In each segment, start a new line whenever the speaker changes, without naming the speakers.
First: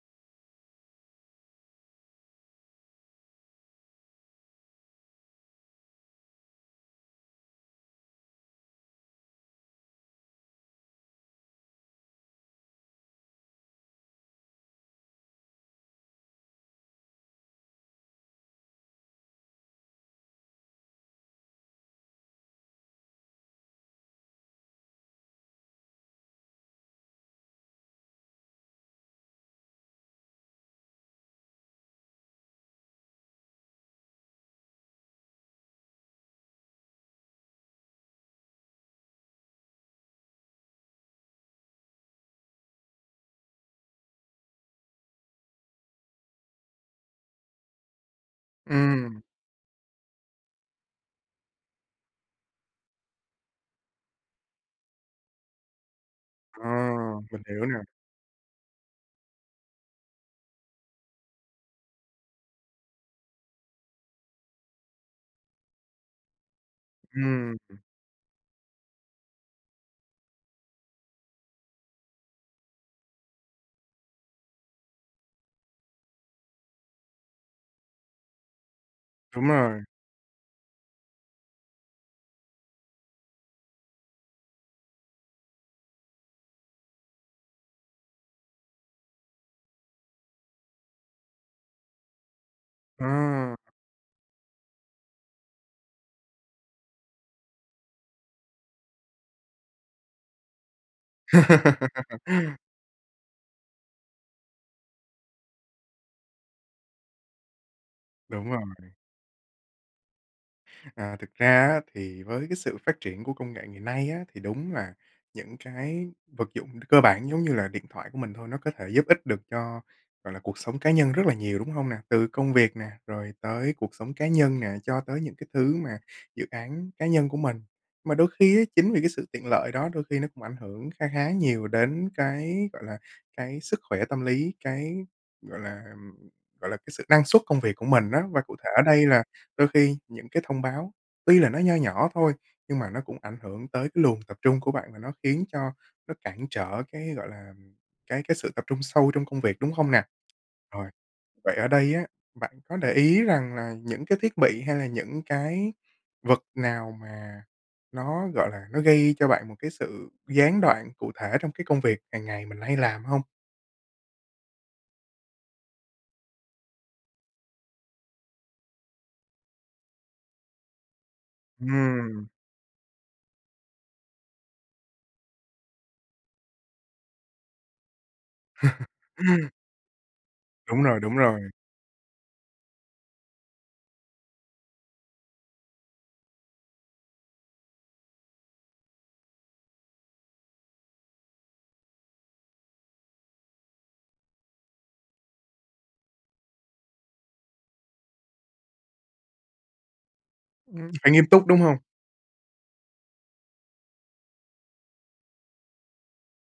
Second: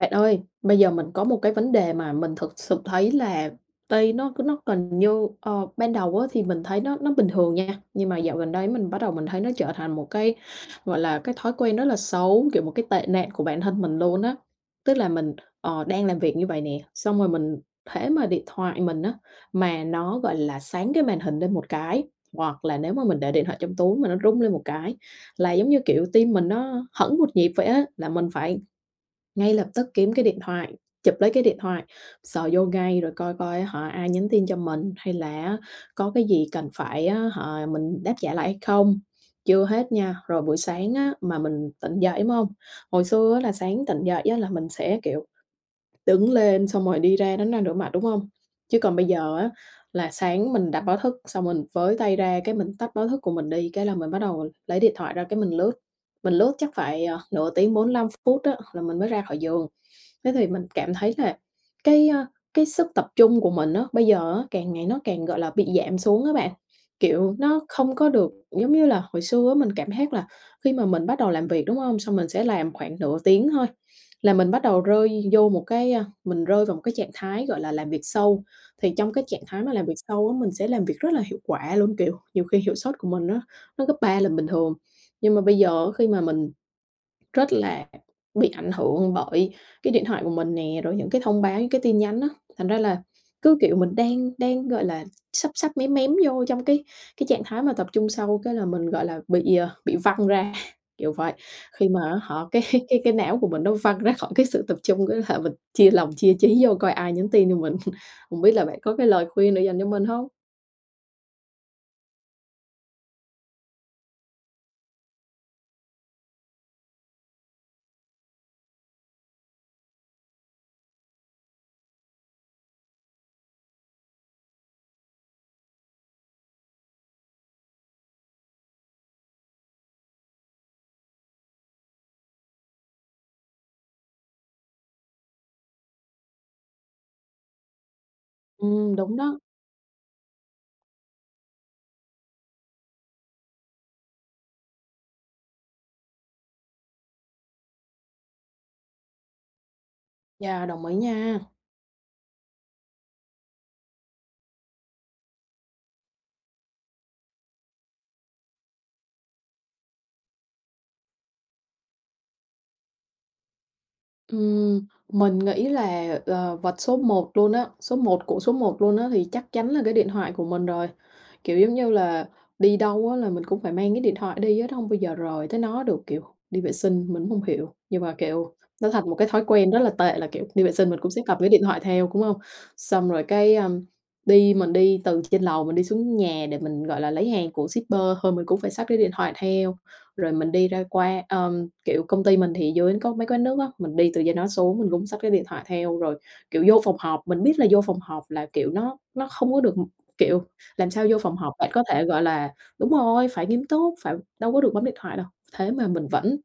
Bạn ơi, bây giờ mình có một cái vấn đề mà mình thực sự thấy là tay nó nó cần như, ờ, ban đầu á thì mình thấy nó nó bình thường nha, nhưng mà dạo gần đây á mình bắt đầu mình thấy nó trở thành một cái, gọi là, cái thói quen rất là xấu, kiểu, một cái tệ nạn của bản thân mình luôn á. Tức là mình, ờ, đang làm việc như vậy nè, xong rồi mình hễ mà điện thoại mình á mà nó, gọi là, sáng cái màn hình lên một cái, hoặc là nếu mà mình để điện thoại trong túi mà nó rung lên một cái là, giống như kiểu, tim mình nó hẫng một nhịp vậy á, là mình phải ngay lập tức kiếm cái điện thoại, chụp lấy cái điện thoại, sờ vô ngay rồi coi coi á hả ai nhắn tin cho mình hay là á có cái gì cần phải á hả mình đáp trả lại hay không? Chưa hết nha, rồi buổi sáng á mà mình tỉnh dậy, đúng hông? Hồi xưa á là sáng tỉnh dậy á là mình sẽ, kiểu, đứng lên xong rồi đi ra đánh răng rửa mặt, đúng hông? Chứ còn bây
Ừm.
giờ á là sáng mình đặt báo thức xong mình với tay ra cái mình tắt báo thức của mình đi cái là mình bắt đầu lấy điện thoại ra cái mình lướt, mình lướt
Ờ,
chắc phải, ờ,
mình
nửa
hiểu
tiếng
nè.
45 phút á là mình mới ra khỏi giường. Thế thì mình cảm thấy là cái, à, cái sức tập trung của mình á, bây giờ á càng ngày nó càng, gọi là, bị giảm xuống á bạn. Kiểu,
Ừm,
nó
ừm.
không có được giống như là hồi xưa á mình cảm giác là khi mà mình bắt đầu làm việc, đúng hông? Xong mình sẽ làm khoảng nửa tiếng thôi là mình bắt đầu rơi vô một cái, à, mình rơi vào một cái trạng thái, gọi là, làm việc sâu. Thì trong cái trạng
Đúng
thái mà
rồi.
làm việc sâu á mình sẽ làm việc rất là hiệu quả luôn, kiểu, nhiều khi hiệu sốt của mình á nó gấp 3 là bình thường. Nhưng mà bây giờ á khi mà mình rất là bị ảnh hưởng bởi cái điện thoại của mình nè, rồi những cái thông báo những cái tin nhắn á. Thành ra là
Ừ.
cứ, kiểu, mình đang đang, gọi là, sắp sắp mém mém vô trong cái cái trạng thái mà tập trung sâu cái là mình, gọi là, bị, ờ, bị văng ra, kiểu vậy. Khi mà á hả cái cái cái não của mình nó văng ra khỏi cái sự tập trung, cái là mình chia lòng chia chí vô coi ai nhắn tin cho mình? Hông
Đúng
biết
rồi.
là bạn có cái lời khuyên để dành cho mình hông?
À, thực ra á, thì với cái sự phát triển của công nghệ ngày nay á, thì đúng là những cái vật dụng cơ bản giống như là điện thoại của mình thôi, nó có thể giúp ích được cho, gọi là, cuộc sống cá nhân rất là nhiều, đúng không nè? Từ công việc nè, rồi tới cuộc sống cá nhân nè, cho tới những cái thứ mà dự án cá nhân của mình. Mà đôi khi á, chính vì cái sự tiện lợi đó đôi khi nó cũng ảnh ảnh hưởng kha khá nhiều đến cái, gọi là, cái sức khỏe tâm lý, cái, gọi là, ừm, gọi là, cái sự năng suất công việc của mình á. Và cụ thể ở
Ừm,
đây
đúng
là
đó.
đôi khi những cái thông báo tuy là nó nho nhỏ thôi, nhưng mà nó cũng ảnh hưởng tới cái luồng tập trung của bạn và nó khiến cho nó cản trở cái, gọi là, cái cái sự tập trung sâu trong công việc, đúng không nè?
Yeah, đồng
Rồi.
ý nha.
Vậy ở đây á, bạn có để ý rằng là những cái thiết bị hay là những cái vật nào mà nó, gọi là, nó gây cho bạn một cái sự gián đoạn cụ thể trong cái công việc hàng ngày mình hay làm hông?
Ừm, mình nghĩ là, ờ, vật số một luôn á, số một của số một luôn á thì chắc chắn là cái điện thoại của mình rồi. Kiểu, giống như
Ừm.
là đi đâu á là mình cũng phải mang cái điện thoại đi á, nó hông bao giờ rời tới nó được. Kiểu đi vệ sinh, mình cũng hông hiểu, nhưng mà, kiểu nó thành một cái thói quen rất là tệ là, kiểu, đi vệ
Đúng
sinh mình
rồi,
cũng
đúng
sẽ cầm cái
rồi.
điện thoại theo, đúng hông? Xong rồi cái, ơ, đi mình đi từ trên lầu mình đi xuống nhà để mình, gọi là, lấy hàng của shipper thôi mình cũng phải xách cái điện thoại theo, rồi mình đi ra qua ờ, kiểu, công ty mình thì dưới có mấy quán nước á, mình đi từ trên đó xuống mình cũng xách cái điện thoại theo. Rồi, kiểu, vô phòng họp, mình biết là vô phòng họp là kiểu nó nó không có được kiểu, làm
Ưm,
sao
phải
vô
nghiêm
phòng
túc
họp
đúng
bạn
hông?
có thể, gọi là đúng rồi, phải nghiêm túc, phải đâu có được bấm điện thoại đâu, thế mà mình vẫn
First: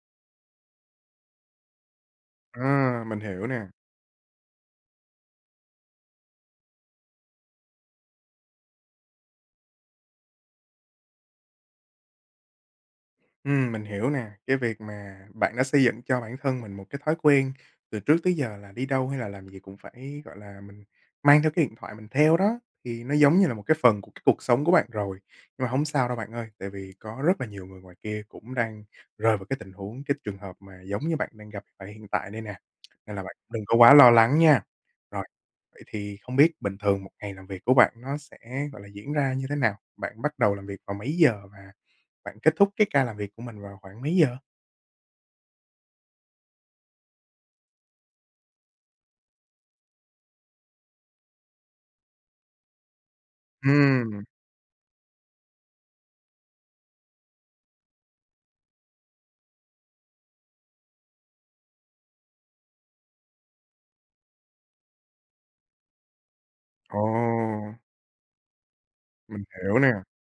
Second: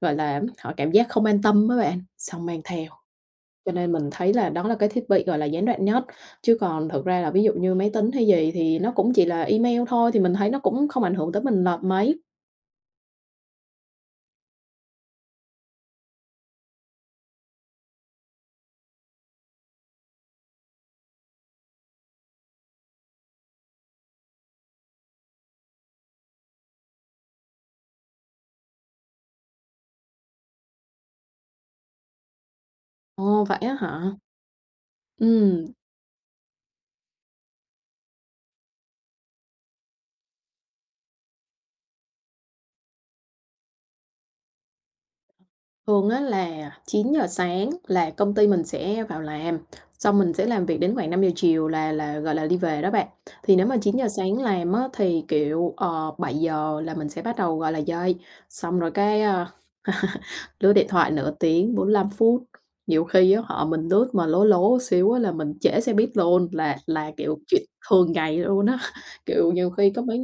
gọi là hả cảm giác không an tâm á bạn, xong mang theo.
À! Mình hiểu nè.
Cho nên mình thấy là đó là cái thiết bị gọi là gián đoạn nhất. Chứ còn thực ra là ví dụ như máy tính hay gì thì nó cũng chỉ là email thôi, thì mình thấy nó cũng không ảnh hưởng tới mình nộp mấy.
Ừm, mình hiểu nè, cái việc mà bạn đã xây dựng cho bản thân mình một cái thói quen từ trước tới giờ là đi đâu hay là làm gì cũng phải, gọi là, mình mang theo cái điện thoại mình theo đó, thì nó giống như là một cái phần của cái cuộc sống của bạn rồi. Nhưng mà hông sao đâu bạn ơi, tại vì có rất là nhiều người ngoài kia cũng đang rơi vào cái tình huống, cái trường hợp mà giống như bạn đang gặp tại hiện tại đây nè, nên là bạn
Ồ, vậy
đừng
á
có quá
hả?
lo lắng nha. Rồi,
Ừm.
vậy thì không biết bình thường một ngày làm việc của bạn nó sẽ, gọi là, diễn ra như thế nào? Bạn bắt đầu làm việc vào mấy giờ và bạn kết thúc cái ca làm việc của mình vào khoảng mấy giờ?
Thường á là 9:00 sáng là công ty mình sẽ vào làm, xong mình sẽ làm việc đến khoảng 5:00 chiều là là, gọi là, đi về đó bạn. Thì nếu mà 9:00
Ừm.
sáng làm á thì, kiểu, ờ, 7:00 là mình sẽ bắt đầu, gọi là, dậy, xong rồi cái, à, lướt điện thoại nửa tiếng, 45 phút, nhiều khi á họ mình lướt mà lố lố xíu á là mình trễ xe buýt luôn, là là, kiểu, chuyện
Ồ!
thường ngày luôn á.
Mình
Kiểu, nhiều
hiểu nè.
khi có mấy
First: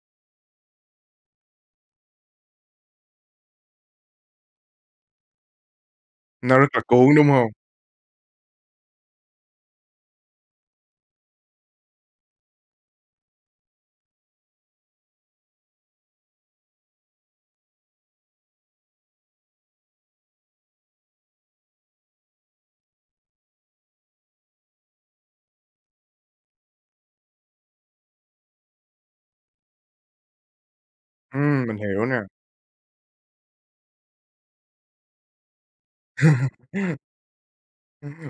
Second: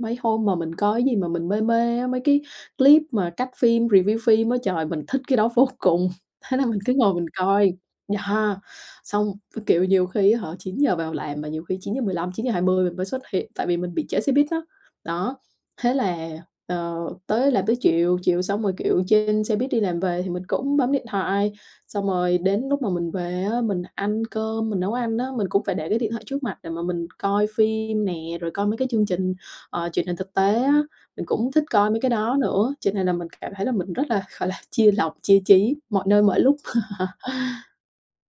mấy hôm mà mình coi cái gì mà mình mê mê á, mấy cái clip mà cắt phim, review phim á, trời, mình thích cái đó vô cùng, thế
Nó
là
rất
mình
là
cứ ngồi
cuốn,
mình
đúng hông?
coi, yeah. Xong, với kiểu nhiều khi á hả 9:00 giờ vào làm mà nhiều khi 9:15, 9:20 mình mới xuất hiện, tại vì mình bị trễ xe buýt á, đó, thế là, ờ, tới làm tới chiều, chiều xong rồi, kiểu, trên xe buýt đi làm về thì mình cũng bấm điện thoại, xong rồi đến lúc mà mình về á mình ăn cơm, mình nấu ăn á, mình cũng phải để cái điện thoại trước mặt để mà mình coi phim nè, rồi coi mấy cái chương trình, ờ, truyền hình thực tế á, mình cũng thích
Ừm, mình
coi mấy
hiểu
cái
nè.
đó nữa, cho nên là mình cảm thấy là mình rất là, gọi là, chia lòng, chia trí mọi nơi mọi lúc.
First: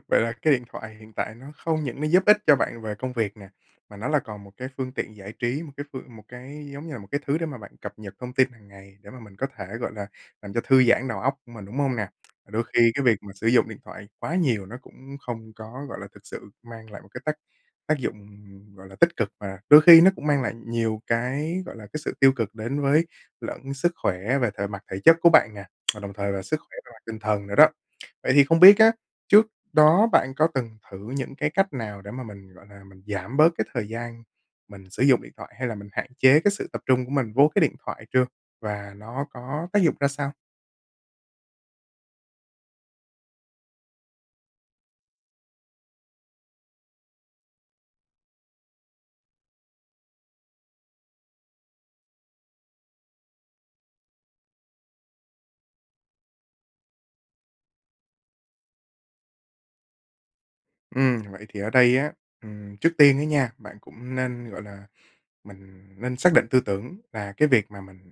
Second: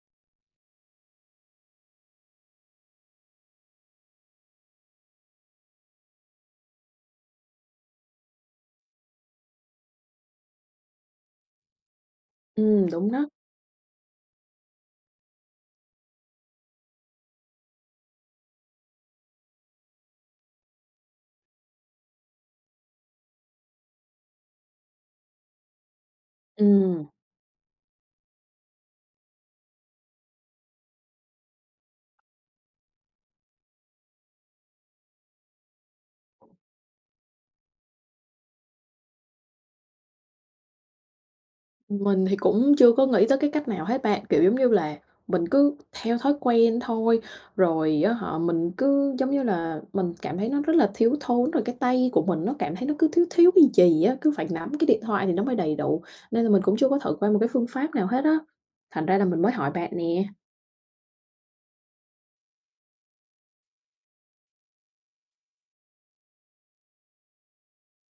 Vậy là cái điện thoại hiện tại nó không những nó giúp ích cho bạn về công việc nè, mà nó là còn một cái phương tiện giải trí, một cái phương một cái giống như là một cái thứ để mà bạn cập nhật thông tin hàng ngày để mà mình có thể, gọi là, làm cho thư giãn đầu óc của mình, đúng hông nè? Đôi
Ừm,
khi cái
đúng
việc
đó.
mà sử dụng điện thoại quá nhiều nó cũng không có, gọi là, thực sự mang lại một cái tác tác dụng, ừm, gọi là, tích cực, mà đôi khi nó cũng mang lại nhiều cái, gọi là, cái sự tiêu cực đến với lẫn sức khỏe về thể mặt thể chất của bạn nè, và đồng thời về sức khỏe về mặt
Ừm.
tinh thần nữa đó. Vậy thì không biết á, trước đó bạn có từng thử những cái cách nào để mà mình, gọi là, mình giảm bớt cái thời gian mình sử dụng điện thoại hay là mình hạn chế cái sự tập trung của mình vô cái điện thoại chưa, và nó có tác dụng ra sao?
Mình thì cũng chưa có nghĩ tới cái cách nào hết bạn, kiểu, giống như là, mình cứ theo thói quen thôi. Rồi, á hả, mình cứ giống như là mình cảm thấy nó rất là thiếu thốn, rồi cái tay của mình nó cảm thấy nó cứ thiếu thiếu cái gì á, cứ phải nắm cái điện thoại thì nó mới đầy đủ. Nên là mình cũng chưa có thử qua một cái phương pháp nào hết á, thành ra là mình mới hỏi bạn nè.
Ừm, vậy thì ở đây á, ừm, trước tiên á nha, bạn cũng nên, gọi là mình nên xác định tư tưởng là cái việc mà mình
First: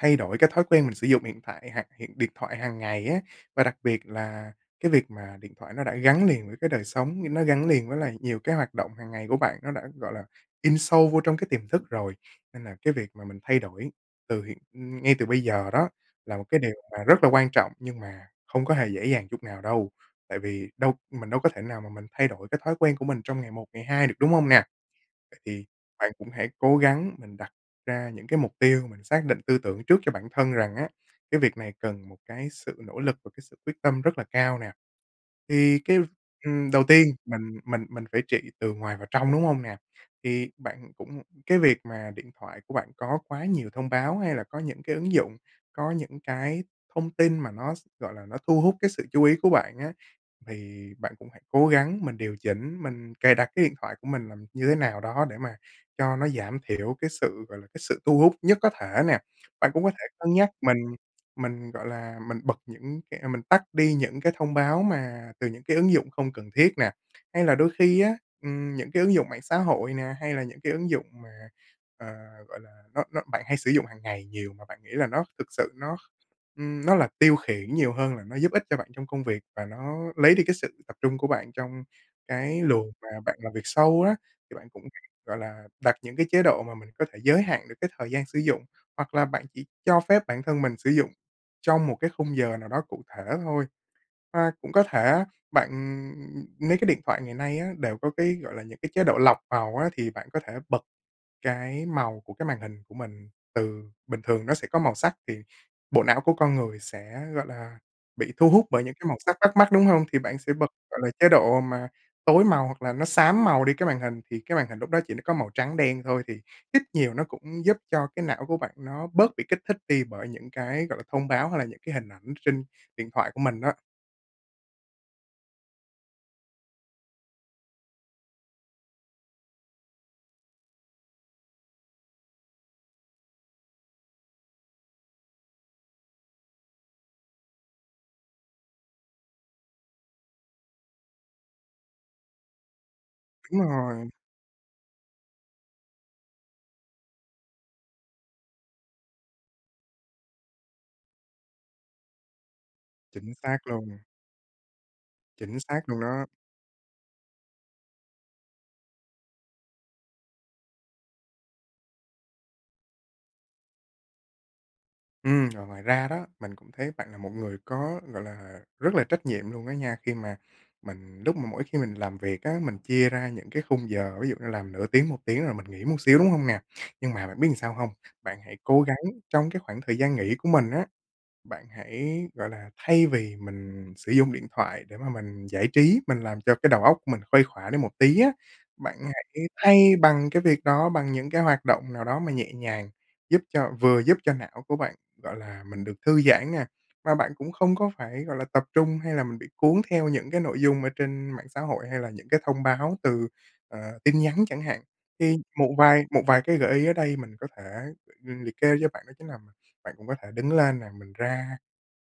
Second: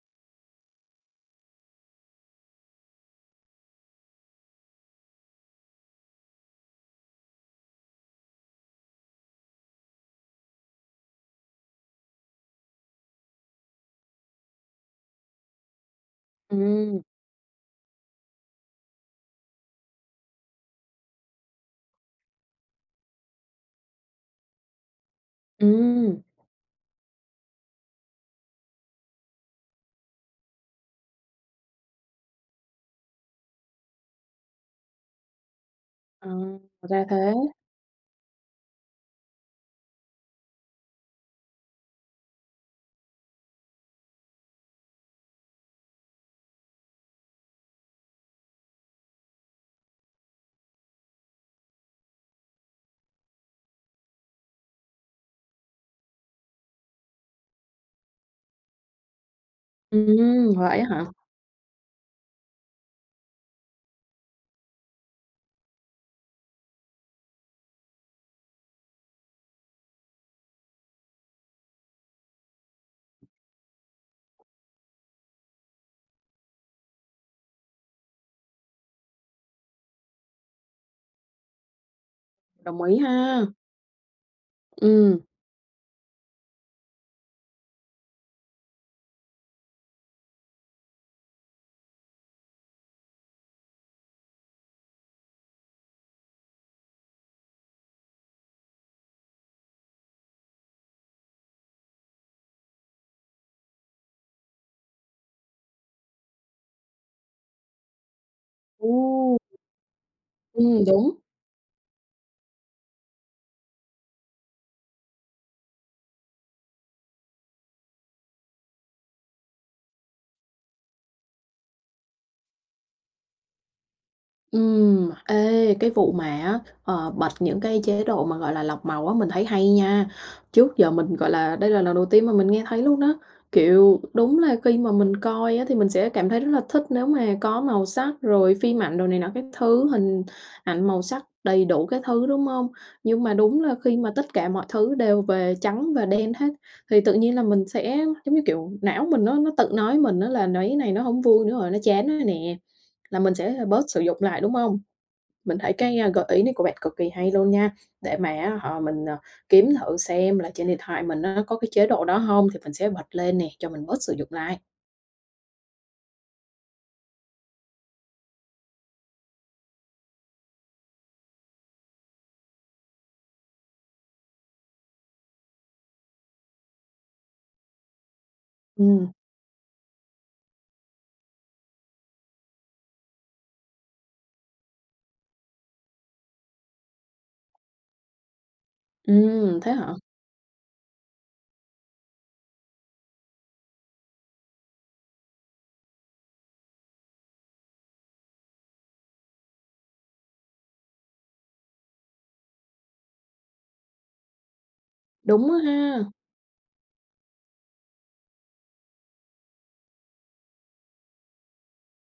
thay đổi cái thói quen mình sử dụng hiện tại hoặc hiện điện thoại hàng ngày á. Và đặc biệt là cái việc mà điện thoại nó đã gắn liền với cái đời sống, nó gắn liền với lại nhiều cái hoạt động hàng ngày của bạn, nó đã, gọi là, in sâu vô trong cái tiềm thức rồi. Nên là cái việc mà mình thay đổi từ hiện ừm, ngay từ bây giờ đó là một cái điều
Ừm.
mà rất là quan trọng, nhưng mà không có hề dễ dàng chút nào đâu, tại vì đâu mình đâu có thể nào mà mình thay đổi cái thói quen của mình trong ngày một, ngày hai được, đúng hông nè? Vậy thì bạn
Ừm.
cũng hãy cố gắng mình đặt ra những cái mục tiêu, mình xác định tư tưởng trước cho bản thân rằng á, cái việc này cần một cái sự nỗ lực, một cái sự quyết tâm rất là cao nè. Thì cái,
Ờ,
ừm, đầu
ra
tiên,
thế.
mình mình mình phải trị từ ngoài vào trong, đúng hông nè? Thì bạn cũng cái việc mà điện thoại của bạn có quá nhiều thông báo hay là có những cái ứng dụng, có những cái thông tin mà nó s gọi là, nó thu hút cái sự chú ý của bạn á, thì bạn cũng hãy cố gắng mình điều chỉnh, mình cài đặt cái điện thoại của mình là như thế nào đó để mà cho nó giảm thiểu cái sự, gọi là, cái sự thu hút nhất có thể nè. Bạn cũng có thể cân nhắc
Ừm, vậy
mình
á hả?
mình, gọi là, mình bật những cái mình tắt đi những cái thông báo mà từ những cái ứng dụng không cần thiết nè, hay là đôi khi á, ừm, những cái ứng dụng mạng xã hội nè, hay là những cái ứng dụng mà, ờ, gọi là, nó nó bạn hay sử dụng hàng ngày nhiều mà bạn nghĩ là nó thực sự nó, ưm, nó là tiêu khiển nhiều hơn là nó giúp ích cho bạn trong công việc, và nó lấy đi cái sự tập trung của bạn trong cái
Đồng
luồng
ý
mà bạn
ha.
làm việc sâu á. Thì bạn cũng,
Ừm.
gọi là, đặt những cái chế độ mà mình có thể giới hạn được cái thời gian sử dụng, hoặc là bạn chỉ cho phép bản thân mình sử dụng trong một cái khung giờ nào đó cụ thể thôi. À, cũng có thể á, bạn, ừm mấy cái điện thoại ngày nay á đều có cái, gọi là những cái chế độ lọc màu á, thì bạn có thể bật cái màu của cái màn hình của mình từ bình thường nó sẽ có màu sắc, thì bộ não của con người sẽ, gọi là, bị thu hút bởi những cái màu
Ồ!
sắc bắt mắt, đúng hông? Thì bạn sẽ bật,
Ừm,
gọi là,
đúng.
chế độ mà tối màu hoặc là nó xám màu đi cái màn hình, thì cái màn hình lúc đó chỉ nó có màu trắng đen thôi thì ít nhiều nó cũng giúp cho cái não của bạn nó bớt bị kích thích đi bởi những cái, gọi là, thông báo hay là những cái hình ảnh trên điện thoại của mình á.
Ừm, ê, cái vụ mà á, ờ, bật những cái chế độ mà, gọi là, lọc màu á mình thấy hay nha. Trước giờ mình, gọi là, đây là lần đầu tiên mà mình nghe thấy luôn đó. Kiểu, đúng là khi mà mình coi á thì mình sẽ cảm thấy rất là thích nếu mà có màu sắc, rồi phim ảnh, rồi này nọ các thứ, hình ảnh màu sắc đầy đủ các thứ, đúng hông? Nhưng mà
Đúng
đúng là khi
rồi.
mà tất cả mọi thứ đều về trắng và đen hết thì tự nhiên là mình sẽ, giống như kiểu, não mình nó nó tự nói mình á, là nấy này nó hông vui nữa rồi, nó chán rồi nè, là
Chính
mình sẽ,
xác
à, bớt
luôn.
sử dụng lại, đúng hông? Mình
Chính
thấy
xác
cái,
luôn
ơ, gợi
đó.
ý của bạn cực kì hay luôn nha, để mà, á hả, mình, ờ, kiếm thử xem là trên điện thoại mình nó có cái chế độ đó hông, thì mình sẽ bật lên nè, cho mình bớt sử dụng lại.
Ừm, rồi, ngoài ra đó, mình cũng thấy bạn là một người có, gọi là, rất là trách nhiệm luôn á nha, khi mà mình lúc mà mỗi khi mình làm việc á, mình chia ra những cái khung giờ, ví dụ như làm nửa tiếng, 1 tiếng rồi mình nghỉ một xíu, đúng hông nè? Nhưng mà bạn biết sao làm hông? Bạn hãy cố gắng
Ừm.
trong cái khoảng thời gian nghỉ của mình á, bạn hãy, gọi là, thay vì mình sử dụng điện thoại để mà mình giải trí, mình làm cho cái đầu óc của mình khuây khỏa đi một tí á, bạn hãy
Ừm, thế
thay
hả?
bằng cái việc đó, bằng những cái hoạt động nào đó mà nhẹ nhàng, giúp cho vừa giúp cho não của bạn, gọi là, mình được thư giãn nha, mà bạn cũng không có phải, gọi là, tập trung, hay là mình bị cuốn theo những cái nội dung ở trên mạng xã hội, hay là những cái thông báo từ, ờ, tin nhắn chẳng hạn. Thì
Đúng á
một
ha!
vài một vài cái gợi ý ở đây mình có thể, ờ, liệt kê cho bạn, đó chính là mình bạn cũng có thể đứng lên nè, mình ra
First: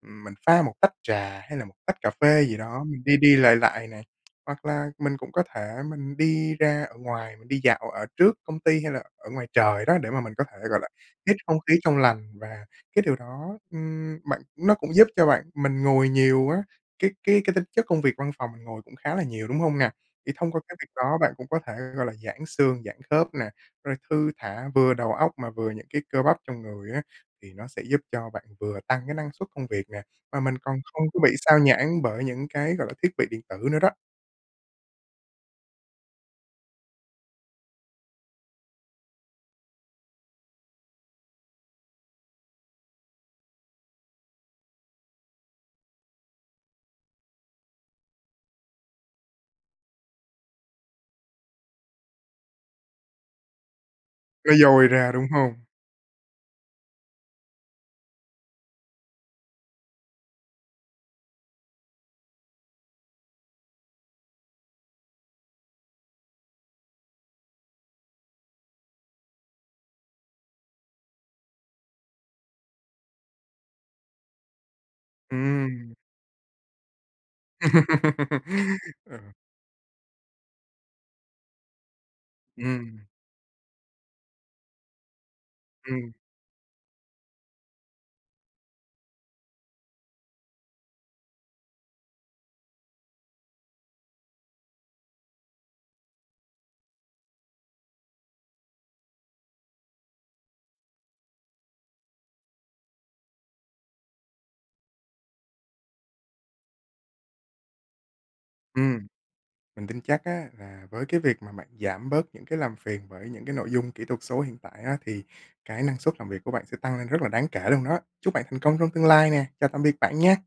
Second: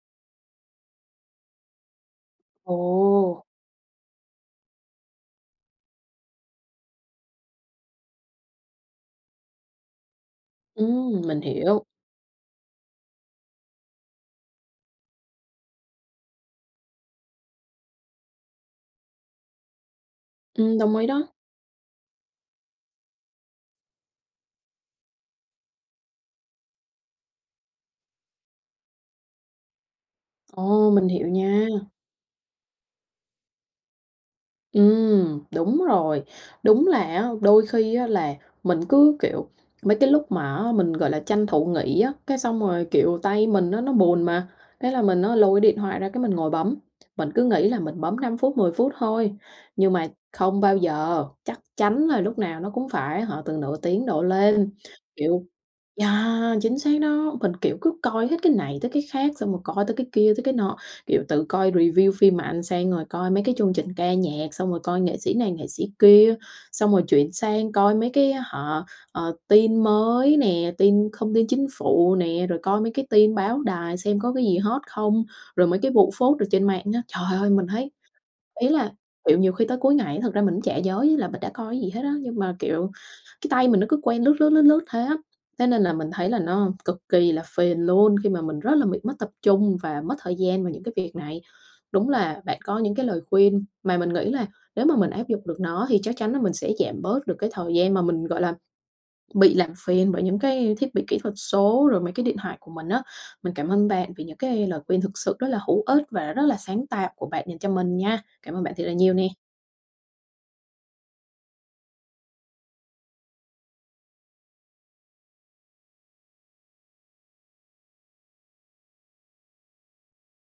mình pha một tách trà hay là một tách cà phê gì đó, mình đi đi,
Ồ!
lại lại này. Hoặc là mình cũng có thể mình đi ra ở ngoài, mình đi dạo ở trước công ty, hay là ở ngoài trời đó, để mà mình có thể, gọi là,
Ừm,
hít
mình
không khí
hiểu.
trong lành, và cái điều đó, ưm, bạn nó cũng giúp cho bạn mình ngồi nhiều á, cái cái cái tính chất công việc văn phòng mình ngồi cũng khá là nhiều, đúng hông nè? Thì thông qua cái
Ừm,
việc
đồng ý
đó, bạn
đó.
cũng có thể, gọi là, giãn xương, giãn khớp nè, rồi thư thả vừa đầu óc mà vừa những cái cơ bắp trong người á, thì nó sẽ giúp cho bạn vừa tăng cái năng suất công việc nè, mà mình còn
Ồ!
không
Mình
có
hiểu
bị xao
nha.
nhãng bởi những cái, gọi là, thiết bị điện tử nữa đó.
Ừm, đúng rồi. Đúng là á đôi khi á, là mình cứ kiểu mấy cái lúc mà á mình, gọi là, tranh thủ nghỉ á, cái xong rồi, kiểu, tay mình á nó buồn mà, thế là mình á lôi cái điện thoại ra cái mình ngồi bấm. Mình cứ nghĩ là mình bấm 5 phút 10 phút thôi, nhưng mà không bao giờ, chắc chắn là lúc nào nó cũng phải, á hả, từ nửa tiếng đổ
Nó
lên.
dôi ra, đúng
Kiểu
hông?
yeah, chính xác đó, mình, kiểu, cứ coi hết cái này tới cái khác, xong rồi coi tới cái kia tới cái nọ, kiểu từ coi review phim mà ăn sang rồi coi mấy cái chương trình ca nhạc, xong rồi coi nghệ sĩ này nghệ sĩ kia, xong rồi chuyển sang coi mấy cái, á hả, ờ, tin mới nè, tin không tin chính phủ nè, rồi coi mấy cái tin báo đài xem có cái gì hot không? Rồi mấy cái
Ừm.
vụ phốt ở trên mạng á. Trời ơi! Mình thấy, ý là,
Ừm.
kiểu, nhiều khi tới cuối ngày thực ra mình cũng chả nhớ như là mình đã coi cái gì hết á, nhưng mà, kiểu,
Ừm.
cái tay mình nó cứ quen lướt lướt, lướt lướt thế á. Thế nên là mình
Ừm.
thấy là nó cực kỳ là phiền luôn khi mà mình rất là bị mất tập trung và mất thời gian vào những cái việc này. Đúng là bạn có những cái lời khuyên mà mình nghĩ là nếu mà mình áp dụng được nó, thì chắc chắn là mình sẽ giảm bớt được cái thời gian mà mình, gọi là, bị làm phiền bởi những cái thiết bị kỹ thuật số rồi mấy cái điện thoại của mình á. Mình cảm ơn bạn vì những cái lời khuyên thực sự rất là hữu ích và rất là sáng tạo của bạn dành cho mình nha. Cảm ơn bạn thiệt là
Ừm,
nhiều nè!
mình tin chắc á là với cái việc mà bạn giảm bớt những cái làm phiền bởi những cái nội dung kỹ thuật số hiện tại á, thì cái năng suất làm việc của bạn sẽ tăng lên rất là đáng kể luôn đó. Chúc bạn thành công trong tương lai nè, chào tạm biệt bạn nha!